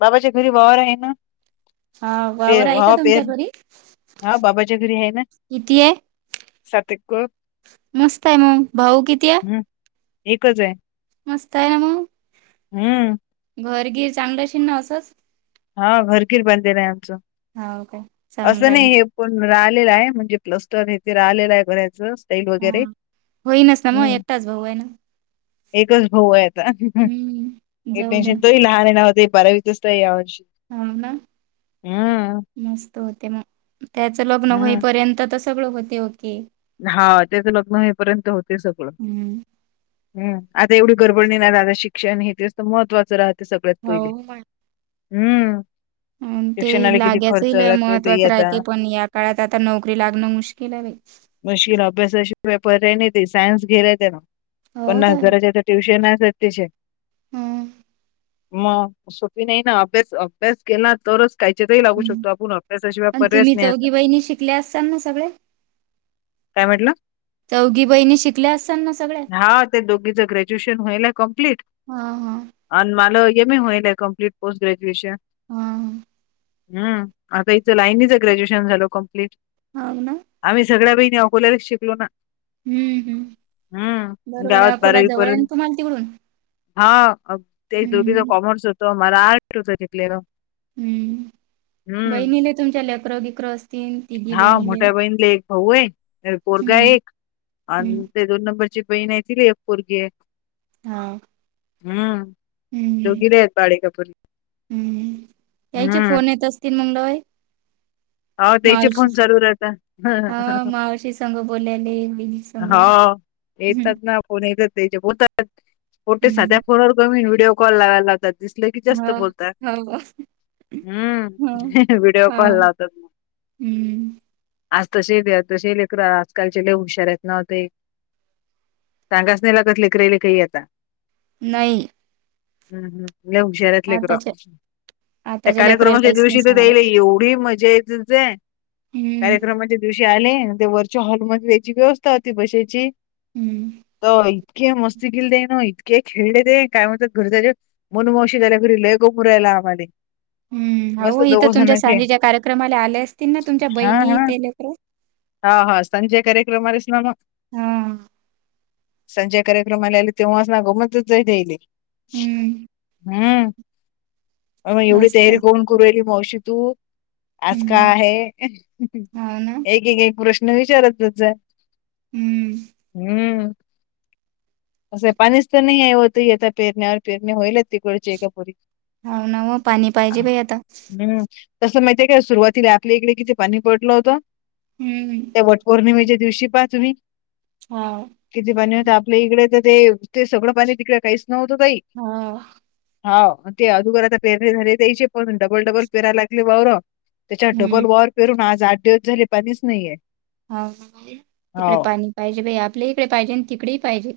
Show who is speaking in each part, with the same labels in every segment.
Speaker 1: बाबाच्या घरी वावर आहे न
Speaker 2: हा वावर आहे का तुमच्या घरी
Speaker 1: हा बाबाच्या घरी आहे ना
Speaker 2: किती आहे
Speaker 1: सात एकर...
Speaker 2: मस्त आहे मग भाऊ किती आहे...
Speaker 1: हम्म एकच आहे...
Speaker 2: मस्त आहे ना मग...
Speaker 1: हम्म...
Speaker 2: घर गिर चांगलं अशील न असंच...
Speaker 1: हा घरगिर बांधलेलं आहे आमचं
Speaker 2: हो काय चांगलं
Speaker 1: असं
Speaker 2: आहे ना.
Speaker 1: नाही.... कोण राहिलेला आहे म्हणजे प्लस टन हेथे राहिलेला आहे म्हणायचं.... ई वगैरे
Speaker 2: हा होईनच ना मग
Speaker 1: हम्म....
Speaker 2: एकटाच भाऊ आहे ना
Speaker 1: एकच भाऊ आहे आता
Speaker 2: हम्म
Speaker 1: हे
Speaker 2: जाऊ द्या
Speaker 1: टेन्शन तो ही लहान आहे नव होते बरावीतच... त आवज...
Speaker 2: ह ना मस्त होते मग त्याचं लग्न
Speaker 1: हम्म
Speaker 2: होईपर्यंत तस.... सगळं होते ओके....
Speaker 1: हा त्याचं लग्न होईपर्यंत होते सगळं...
Speaker 2: हम्म
Speaker 1: हम् आता एवढी गडबडणी नाही दादा शिक्षण हे ते असत महत्त्वाचं राहते सगळ्यात
Speaker 2: हो
Speaker 1: पहिले... हम्म
Speaker 2: अ ते
Speaker 1: शिक्षणाला किती
Speaker 2: लागयाचही
Speaker 1: खर्च
Speaker 2: लय
Speaker 1: लागते ते
Speaker 2: महत्त्वाचं
Speaker 1: आता
Speaker 2: राहते पण यात... काळात आता नोकरी लागणं मुश्किल आहे बाई...
Speaker 1: मशिन अभ्यासाची पेपर नाही ते सायन्स घेतलाय त्या ना
Speaker 2: हो
Speaker 1: पन्नास
Speaker 2: काय
Speaker 1: हजाराच्या.... ट्यूशन सत्यचे....
Speaker 2: हम्म....
Speaker 1: मग सोपी नाही ना अभ्यास अभ्यास केला तरच.... कायच्या तरही लागू शकतो आपण अभ्यासशिवाय पर्याय च नाही आता....
Speaker 2: इथल्या असताात ना सगळे....
Speaker 1: काय म्हटलं....
Speaker 2: चौघी बहिणी शिकल्या असाल ना सगळ्या?
Speaker 1: हा ते दोघीच ग्रॅजुएशन होईल कम्प्लीट....
Speaker 2: हा हा....
Speaker 1: आणि मला एम ए होईल कंमप्लीट पोस्ट ग्रॅज्युएशन....
Speaker 2: हां.....
Speaker 1: हम् आता इथं लाईनीचं ग्रॅज्युएशन झालं कम्प्लीट.....
Speaker 2: हो ना.....
Speaker 1: आम्ही सगळ्या बहिणी अकोल्याला च शिकलो ना.....
Speaker 2: हम्म हम्म
Speaker 1: हम्म
Speaker 2: बरोबर आहे
Speaker 1: गावात
Speaker 2: अकोला जवळ आहे ना
Speaker 1: बारावीपर्यंत...
Speaker 2: तुम्हाला तिकडून?
Speaker 1: हा ते दोघीचा
Speaker 2: हम्म
Speaker 1: कॉमर्स होत मला आर्ट्स होत जला...
Speaker 2: हम्म... बहिणीले तुमच्या लेकरे बिक्र असतील तिघी
Speaker 1: हा
Speaker 2: बहिणीले....
Speaker 1: मोठ्या बहिणीला एक भाऊ आहे अ, पोरगा
Speaker 2: हम्म
Speaker 1: एक
Speaker 2: हम्म
Speaker 1: आणि ते दोन नंबरची बहीण आहे ति एक पोरगी.....
Speaker 2: हा...
Speaker 1: हम्म दोघिर आहेत बाळी कपुरी....
Speaker 2: हम्म. यायचे फोन येत असतील मंगडवई...
Speaker 1: हो त्याचे फोन जरूर
Speaker 2: हा
Speaker 1: आहेता...
Speaker 2: मावशी संग बोलायला...
Speaker 1: हा येतच ना कोण येतच तेचे बोलतात...... फोटे साध्या
Speaker 2: हम्म
Speaker 1: फोन व्हिडिओ कॉल लावाय लातात... दिसलं की जास्त
Speaker 2: हो
Speaker 1: बोलतय
Speaker 2: हो हो
Speaker 1: हम्म व्हिडिओ कॉल
Speaker 2: हो
Speaker 1: लावतात मग.....
Speaker 2: हम्म....
Speaker 1: आज तसेही तसे लेकर आजकालचे लय हुशार आहेतना ते. सांगच नाही लागत लेकरई ले काही आता...
Speaker 2: नाही!
Speaker 1: हम् हम! लय हुशार आहेत लेकर,
Speaker 2: आताच्या
Speaker 1: त्या
Speaker 2: आताच्या लेकराला
Speaker 1: कार्यक्रमाच्या
Speaker 2: काहीच नाही
Speaker 1: दिवशी तर
Speaker 2: सांगायला
Speaker 1: याईल एवढी मजा येत
Speaker 2: हम्म.
Speaker 1: कार्यक्रमाच्या दिवशी आले ते वरच्या हॉलमध्येध्ये याची व्यवस्था होती बशाची
Speaker 2: हम्म!
Speaker 1: होय, इतके मस्ती केली तेन इतके खेळले ते काय म्हणत घरी जायचे मनु मावशी लय गोपूरायला आम्हाला.
Speaker 2: हम्म अहो इथ तुमच्या सांनिच्या कार्यक्रमाला आले असतील ना तुमच्या
Speaker 1: हा
Speaker 2: बहिणी
Speaker 1: हा
Speaker 2: ते लेकर?
Speaker 1: हा हा संजय कार्यक्रम ला च न मग?
Speaker 2: हा!
Speaker 1: संजय कार्यक्रमाला आले तेव्हा अस ना गो द्यायले.
Speaker 2: हम्म.
Speaker 1: हम्म! आग एवढी
Speaker 2: मस्त.
Speaker 1: तयारी करन करू ये मावशी तू आज का
Speaker 2: हम्म.
Speaker 1: आहे
Speaker 2: हो ना.
Speaker 1: एक एक एक प्रश्न विचारतच
Speaker 2: हम्म.
Speaker 1: हम्म! असं पाणीच तर नाही आहे होत आता पेरण्यावर पेरणे होईल तीकडची एकापरी.
Speaker 2: हाव ना ओ पाणी पाहिजे बाई आता.
Speaker 1: हम्! तस माहिती आहे काय सुरुवातीला आपल्या इकडे किती पाणी पडलं होतं.
Speaker 2: हम्म!
Speaker 1: त्या वट पौर्णिमेच्या दिवशी पहा तुम्ही
Speaker 2: हो.
Speaker 1: किती पाणी होत. इकडे तर ते ते सगळं पाणी तिकडे काहीच नव्हतं बाई!
Speaker 2: हो.
Speaker 1: हा ते अधुघर आता पेरनि झाले त्याचे पण डबल डबल पेराय लागले वावर. त्याच्यात डबल
Speaker 2: हम्म.
Speaker 1: वावर पेरून आज आठ दिवस झाले पाणीच नाहीये.
Speaker 2: हा तिकडे
Speaker 1: हाव
Speaker 2: पाणी पाहिजे आपल्याहीकडे पाहिजे आणि तिकडे पाहिजे.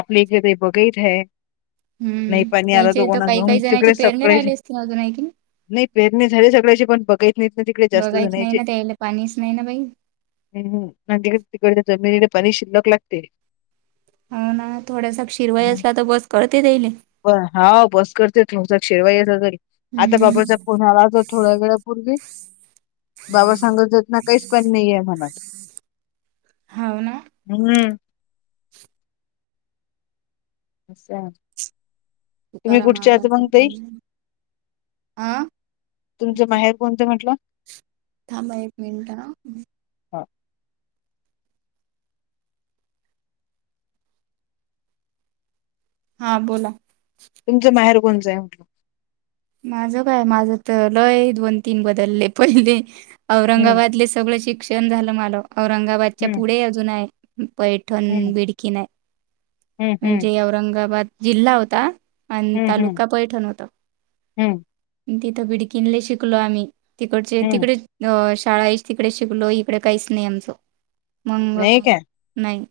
Speaker 1: आपली इकडेे बघत आहे. नाही
Speaker 2: हम्म.
Speaker 1: पाणी आल
Speaker 2: त्याच्या इथं काही
Speaker 1: कोणाकडून,
Speaker 2: काही जणांचे
Speaker 1: तिकडे
Speaker 2: पेरणे
Speaker 1: सगळेच
Speaker 2: राहिले असतील अजून आहे की नाही?
Speaker 1: नाही प्रेरने झाले सगळ्याचे पण बगायत नाहीत ना तिकडे जास्त
Speaker 2: बघायच नाही
Speaker 1: जाणायचे.
Speaker 2: ना त्याला पाणीच नाही ना बाई.
Speaker 1: हम्म आणि तिकडच्या जमीनिला पाणी शिल्लक लागते.
Speaker 2: हो ना थोड्यासा शीरवाई असला तर बस कळते त्यायेले.
Speaker 1: हाव बस करते तुमचा शेरवाई अस घरी. आता
Speaker 2: हम्म.
Speaker 1: बाबा जपून थोड्या वेळापूर्वी बाबा सांगत होते ना काहीच पण नाहीये मम्हणून.
Speaker 2: होव ना?
Speaker 1: हम्म! [unintelligible] तुम्ही
Speaker 2: करा म
Speaker 1: कुठच्या
Speaker 2: आता
Speaker 1: आहात मग ताई?
Speaker 2: फोन, आं!
Speaker 1: कोणते म्हटला?
Speaker 2: थांबा एक मिनट हा!
Speaker 1: हा
Speaker 2: हा बोला!
Speaker 1: तुमचं माहेर कोणंच आहे म्हटलं?
Speaker 2: माझं काय माझ तर लय दोन तीन बदलले पहिले
Speaker 1: हम्म
Speaker 2: औरंगाबादले सगळं शिक्षण झालं मला औरंगाबादच्या
Speaker 1: हम्म
Speaker 2: पुढे अजून आहे.
Speaker 1: हम्म
Speaker 2: पैठण बिडकी नाही
Speaker 1: हम्म हम्म
Speaker 2: म्हणजे औरंगाबाद जिल्हा होता. आणि
Speaker 1: हम्म हम्म
Speaker 2: तालुका पैठण होता.
Speaker 1: हम्म!
Speaker 2: तिथं बिडकीनला शिकलो आम्ही, तिकडचे
Speaker 1: हम्म
Speaker 2: तिकडे अ शाळा ही तिकडेच शिकलो इकडे काहीच नाही आमचं मग
Speaker 1: नाही काय?
Speaker 2: नाही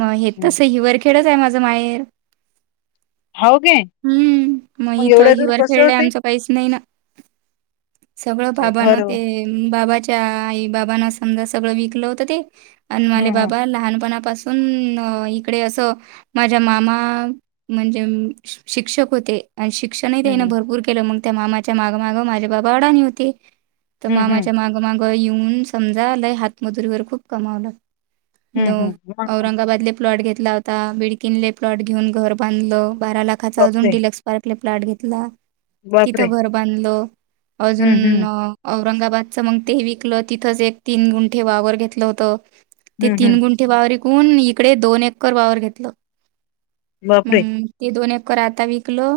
Speaker 2: मग हे
Speaker 1: हम्म
Speaker 2: तस हिवरखेडच आहे माझं माहेर.
Speaker 1: हो गे
Speaker 2: हम्म,
Speaker 1: मग
Speaker 2: इथं
Speaker 1: एवढ्या दूर
Speaker 2: हिवर
Speaker 1: कस
Speaker 2: खेळलंय
Speaker 1: होते
Speaker 2: आमचं काहीच नाही ना सगळं बाबांना
Speaker 1: घर
Speaker 2: ते बाबाच्या आई बाबना समजा सगळं विकलं होतं ते अन्माले
Speaker 1: हम्म हम्म
Speaker 2: बाबा लहानपणापासून इकडे असं माझ्या मामा म्हणजे शिक्षक होते आणि शिक्षण न
Speaker 1: हम्म
Speaker 2: भरपूर केलं मग त्या मामाच्या मागमाग माझ्या बाबा वडा न होती तर
Speaker 1: हम्म हम्म
Speaker 2: मामाच्या माग माग येन समजा हातमजुरी व खप कमाव
Speaker 1: हम्म हम्म मग
Speaker 2: औरंगाबाद प्लॉट घेतला होता बिडकीनले प्लॉट घेऊन घर बांधलं बारा लाखाचा अजून
Speaker 1: बापरे!
Speaker 2: डलक्स ारकले प्लट घेतला
Speaker 1: बापरे!
Speaker 2: तिथं घर बांधलं
Speaker 1: हम्म
Speaker 2: अजून
Speaker 1: हम्म
Speaker 2: औरंगाबादचं मग ते विकलं तिथंच एक तीन गुंठे वावर घेतलं होत ते
Speaker 1: हम्म
Speaker 2: तीन
Speaker 1: हम्म
Speaker 2: गुंठ े वावरिकून इकडे दोन एकर वावर घेतलं
Speaker 1: बापरे!
Speaker 2: मग ते दोन एककर आता विकलो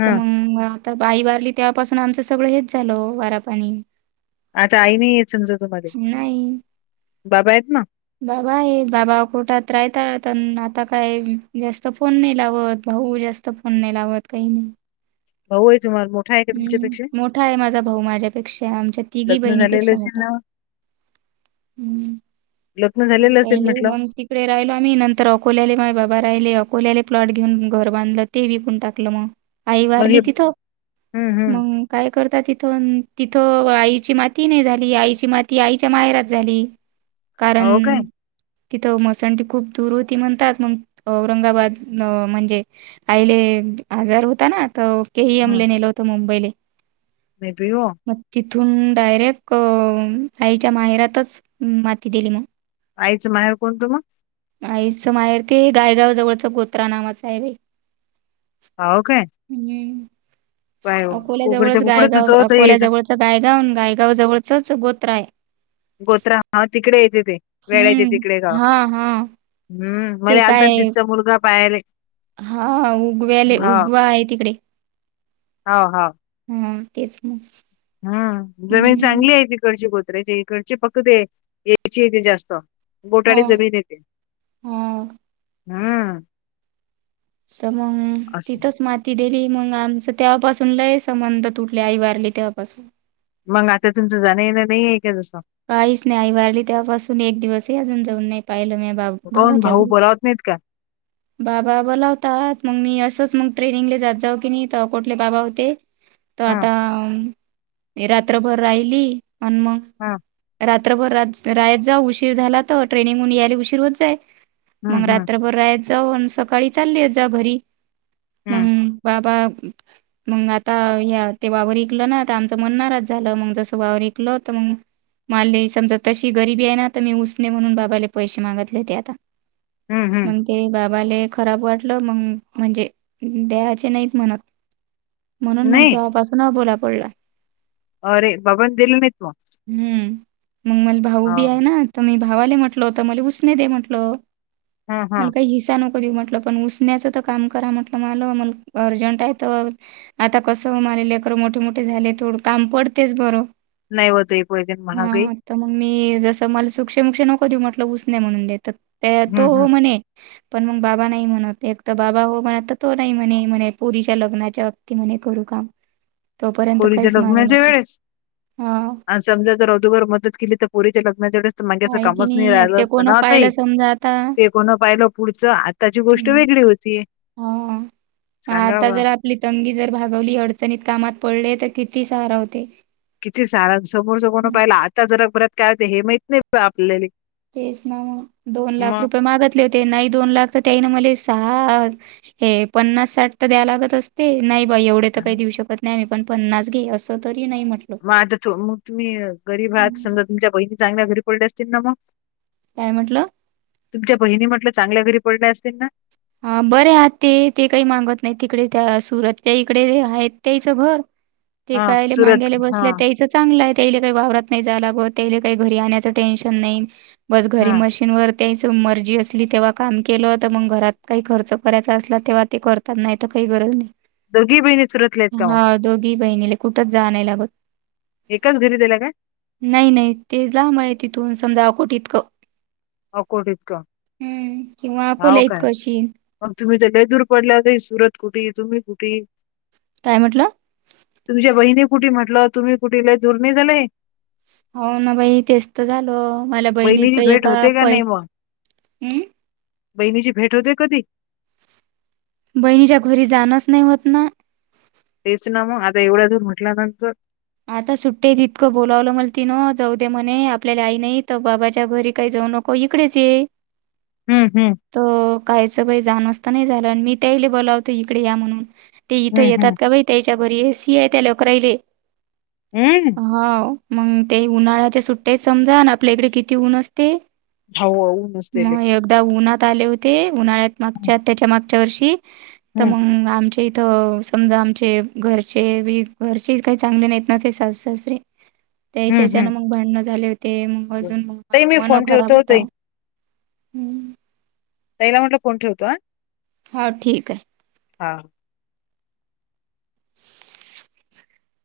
Speaker 1: हा
Speaker 2: तर मग आता आई वारली तेव्हापासून आमचं सगळं हेच झालं वारा पाणी
Speaker 1: आता आई नाही येत समजा तु मध्ये बाबा आहेत ना
Speaker 2: बाबा आहे बाबा कोोठात राहत आता काय जास्त फोन नाही लावत भाऊ जास्त तता फोन नाही लागत काही नाही
Speaker 1: भाऊ आहे तुम्हाला मोठा आहे का तुमच्यापेक्षा?
Speaker 2: हम्म मोठा आहे माझा भाऊ माझ्यापेक्षा आमच्या तिघी
Speaker 1: लग्न झालेलं
Speaker 2: बहिणीपेक्षा
Speaker 1: असेल
Speaker 2: मोठा
Speaker 1: ना,
Speaker 2: ह
Speaker 1: लग्न झालेलं असेल
Speaker 2: पहिले
Speaker 1: म्हटलं.
Speaker 2: ममती तिकडे राहिलो आम्ही नंतर अकोल्याले माझ बाबा राहिले अकोल्याले प्लॉट घेऊन घर बांधलं ते विकून टाकलं मग आई
Speaker 1: मग हे
Speaker 2: वारली तिथं
Speaker 1: हं, हं.
Speaker 2: मग काय करता तिथं तिथं आईची माती नाही झाली आईची माती आईच्या माहेरात झाली कारण
Speaker 1: हो काय?
Speaker 2: तिथं मसंडीी खूप दूर होती म्हणतात मग औरंगाबाद म्हणजे आहिले आजार होता ना तर केहीमले नेल होत मुंबईले
Speaker 1: मेब हो
Speaker 2: मग तिथून डायरेक्ट साईच्या माहेरातच माती दिली मग
Speaker 1: आयचं माहेर कोणतु मग
Speaker 2: आईच माहेर ते गायगाव जवळच गोत्रा नावाचं आहे बा
Speaker 1: हो काय
Speaker 2: हम्
Speaker 1: काय हो?
Speaker 2: अकोल्या
Speaker 1: कुकडच्या
Speaker 2: जवळच
Speaker 1: कुकडच
Speaker 2: गायगाव
Speaker 1: होतं ते
Speaker 2: अकोल्या
Speaker 1: इथं
Speaker 2: जवळच गायगाव गायगाव जवळचंच गोत्रा आहे
Speaker 1: गोत्रा हा तिकडे येते ते वेड्याचे
Speaker 2: हम्म.
Speaker 1: तिकडे गाव
Speaker 2: हां, हां.
Speaker 1: हम् मला आल तर तिथचा मुलगा पाहाला
Speaker 2: हा उगव्याले उगवा आहे तिकडे
Speaker 1: हो हो
Speaker 2: हा तेच मग
Speaker 1: हम जमीन
Speaker 2: हम्म.
Speaker 1: चांगली आहे तिकडची कोोत्रेची इकडची फक्त यायची य ते जास्त बोटाळी
Speaker 2: हो,
Speaker 1: जमीन येते
Speaker 2: हो.
Speaker 1: हम
Speaker 2: तर मग तिथंच ती दिली मग आमचं तेव्हापासून लय संबंध तुटले आई वारली तेवपासून
Speaker 1: मग आता तुमचं जाणय ना नाही आहे का जसं
Speaker 2: काहीच नाही आई भारली त्यावपासून एक दिवसही अजून जाऊन नाही पाहिलं म बाबा
Speaker 1: काऊन भाऊ
Speaker 2: भावाच्यावरर
Speaker 1: बोलावत नाहीत का?
Speaker 2: बाबा बोलावतात मग मी असंच मग ट्रेनिंगले जात जाऊ की नाही तर कुठले बाबा होते तर
Speaker 1: हां,
Speaker 2: आता रात्रभर राहिली आणिन मग
Speaker 1: हा
Speaker 2: रात्रभर रायात जाऊ उशीर झाला तर ट्रेनिंगहून यायला उशीर होत जाय
Speaker 1: हं,
Speaker 2: मग
Speaker 1: हं,
Speaker 2: रात्रभर रायात जाऊ आणि सकाळी चाललीत जा घरी
Speaker 1: हं,
Speaker 2: मग बा बा अंम. मग आता या ते वावर विकलं ना आता आमचं मन नाराज झालं मग जसं वावर विकल त मग माले समजा तशी गरिबी आहे ना तर मी उसणे म्हणून बाबाला पैशे मागतले ते आता
Speaker 1: हं, हं.
Speaker 2: मग ते बाबाले खराब वाटलं मग म्हणजे दयाचे नाहीत म्हणत म्हणून मग
Speaker 1: नाही?
Speaker 2: तेव्हापासून आबोला पडला.
Speaker 1: अरे बाबा दिल नाइत तवा
Speaker 2: हम्म मग मला भाऊ बी आहे ना तर मी भावाले म्हटल होत मला उसने दे म्हटल.
Speaker 1: हां,
Speaker 2: मला
Speaker 1: हां.
Speaker 2: काही हिस्सा नक को देऊ म्हटलं पण उसण्याचं त काम करा म्हटलं माला मल अर्जंट आहे तर आता कसं हो माले लेकरं मोठे मोठे झाले थोडं काम पडतेच बरं
Speaker 1: नाही होत
Speaker 2: हा तर मग मी जसं मला सुक्षशेमुकक्ष नको देऊ म्हटलं उसणे म्हणून देत. त्या
Speaker 1: हं,
Speaker 2: तो
Speaker 1: हं.
Speaker 2: म्हणे. पण मग बाबा नाही म्हणवते एक तर बाबा हो म्हण आता तो नाही म्हणे म्हणे पुरीच्या लग्नाच्या त म्ह करू काम तोपर्यंत
Speaker 1: पोरीच्या
Speaker 2: काहीच मागू
Speaker 1: लग्नाच्या
Speaker 2: नको
Speaker 1: वेळेस
Speaker 2: हा.
Speaker 1: आणि समजा जर अदोगर मदत केली तर पोरीच्या लग्नाच्या वेळेस तर म माग्याच
Speaker 2: आहे की
Speaker 1: कामच नाही
Speaker 2: आता
Speaker 1: राहिलं
Speaker 2: ते
Speaker 1: असतं
Speaker 2: कोणं
Speaker 1: ना
Speaker 2: पाहिलं
Speaker 1: आताही
Speaker 2: समजा आता.
Speaker 1: ते कोण पाहिलं पुढचं आताची गोष्ट वेगळी होतीय.
Speaker 2: ह आता जरा आपली तंगी जर भागवली अडचणीत कामात पडले तर किती सहारा होते.
Speaker 1: किती सारा समोरच कोण
Speaker 2: हं,
Speaker 1: पाहिल आता जरा परत काय होत हे माहित नाही आपल्याले
Speaker 2: तेच ना मग दोन लाख
Speaker 1: मग.
Speaker 2: रुपये मागतले होते नाही दोन लाख तर त्यायन मले सहाआ. हे पन्नास साठ तर द्याय लागत असते नाही. बाई एवढे तर
Speaker 1: हां.
Speaker 2: काही देऊ शकत नाही मी पण पन्नास घे असं तरी नाही म्हट.
Speaker 1: मग आता तु मग तुम्ही गरीब आहात
Speaker 2: हं,
Speaker 1: समजा तुमच्या बहिणी चांगल्या घरी पडल्या असतील ना मग
Speaker 2: काय म्हटलं.
Speaker 1: तुमच्या बहिणी म्हटलं चांगल्या घरी पडल्या असतील ना.
Speaker 2: हा बरे आती ते काही मागत नाही तिकडे त्या सुरतच्या इकडे आहेत त्यायचं घर ते
Speaker 1: हा
Speaker 2: कायले
Speaker 1: सुरत
Speaker 2: माग्याले
Speaker 1: हा
Speaker 2: बसल्या त्यायच. चांगलय त्यायले काही वावरात नाही जायलागत त्यायले काही घरी आणायचं टेन्शन नाही बस घरी
Speaker 1: हा
Speaker 2: मशी इनवर त्यांच मर्जी असली तेव्हा काम केलं त मग घरात काही खर्च करायचा असला तेव्हा ते करतात नाही तर काही गरज नाही.
Speaker 1: दोघी बहिणी सुरतल्यायत का मग
Speaker 2: हा दोघी बहिणीले कुठंच जा नाय लागत.
Speaker 1: एकाच घरी दिल्या काय?
Speaker 2: नाही नाही ते लामये तिथून समजा कोट इतकं.
Speaker 1: अकोट इतकं
Speaker 2: हम्म किंवा अकोल्या
Speaker 1: हाव काय?
Speaker 2: इतक आशीन
Speaker 1: मग तुम्ही तर लय दुर पडल्यात तें सुरत कुठे तुम्ही कुठे?
Speaker 2: काय म्हटलं?
Speaker 1: तुमच्या बहिणी कुठे म्हटलं तुम्ही कुठे लय दूर नाही झालं हे.
Speaker 2: हो ना बाई तेच त झाल मला बहिणीच
Speaker 1: बहिणीची भेट
Speaker 2: एका
Speaker 1: होते का
Speaker 2: पै
Speaker 1: नाही बॉ
Speaker 2: हम्म
Speaker 1: बहिणीची भेट होते कधी
Speaker 2: बहिणीच्या घरी जाणंच नाही होत ना.
Speaker 1: तेच ना मग आता एवढ्या दूर म्हटल्यानंतर
Speaker 2: आता सुट्टेत इतकं बोलावलं मला तिनं जाऊ दे म्हणे आपल्याला आई नाही तर बाबाच्या घरी काही जाऊ नक. को इकडेच ये.
Speaker 1: हम्म हम्म.
Speaker 2: तअ कायचं बाइ जाणच त नाही झालं अन मी त्याईले बोलावतें इकडे या म्हणून ते इथं
Speaker 1: हं
Speaker 2: येतात
Speaker 1: हं
Speaker 2: का बाई त्यायच्या घरी एसीय त्या लेकराईले
Speaker 1: हम्
Speaker 2: हाओ मग ते उन्हाळ्याच्या सुट्यायत समजा अन आपल्याकडे किती ऊन असते
Speaker 1: [inaudible]
Speaker 2: त्या उन्हात आले होते उन्हाळ्यात
Speaker 1: हं
Speaker 2: मागच्या त्याच्या मागच्या वर्षी तर
Speaker 1: हं
Speaker 2: मग आमच्या इथं समजा आमचे घरचे बी घरचे काही चांगले नाही. नाते साास सासे. त्या
Speaker 1: हं हं
Speaker 2: हच्याच्यान मग भांडण झाले होते मग अजून
Speaker 1: ताई मी
Speaker 2: मन
Speaker 1: फोन
Speaker 2: खराब
Speaker 1: ठेवतो
Speaker 2: होता.
Speaker 1: ताई
Speaker 2: हम्म.
Speaker 1: तैला म्हटलं फोन ठेवतो.
Speaker 2: होा ठीक आहे.
Speaker 1: हा.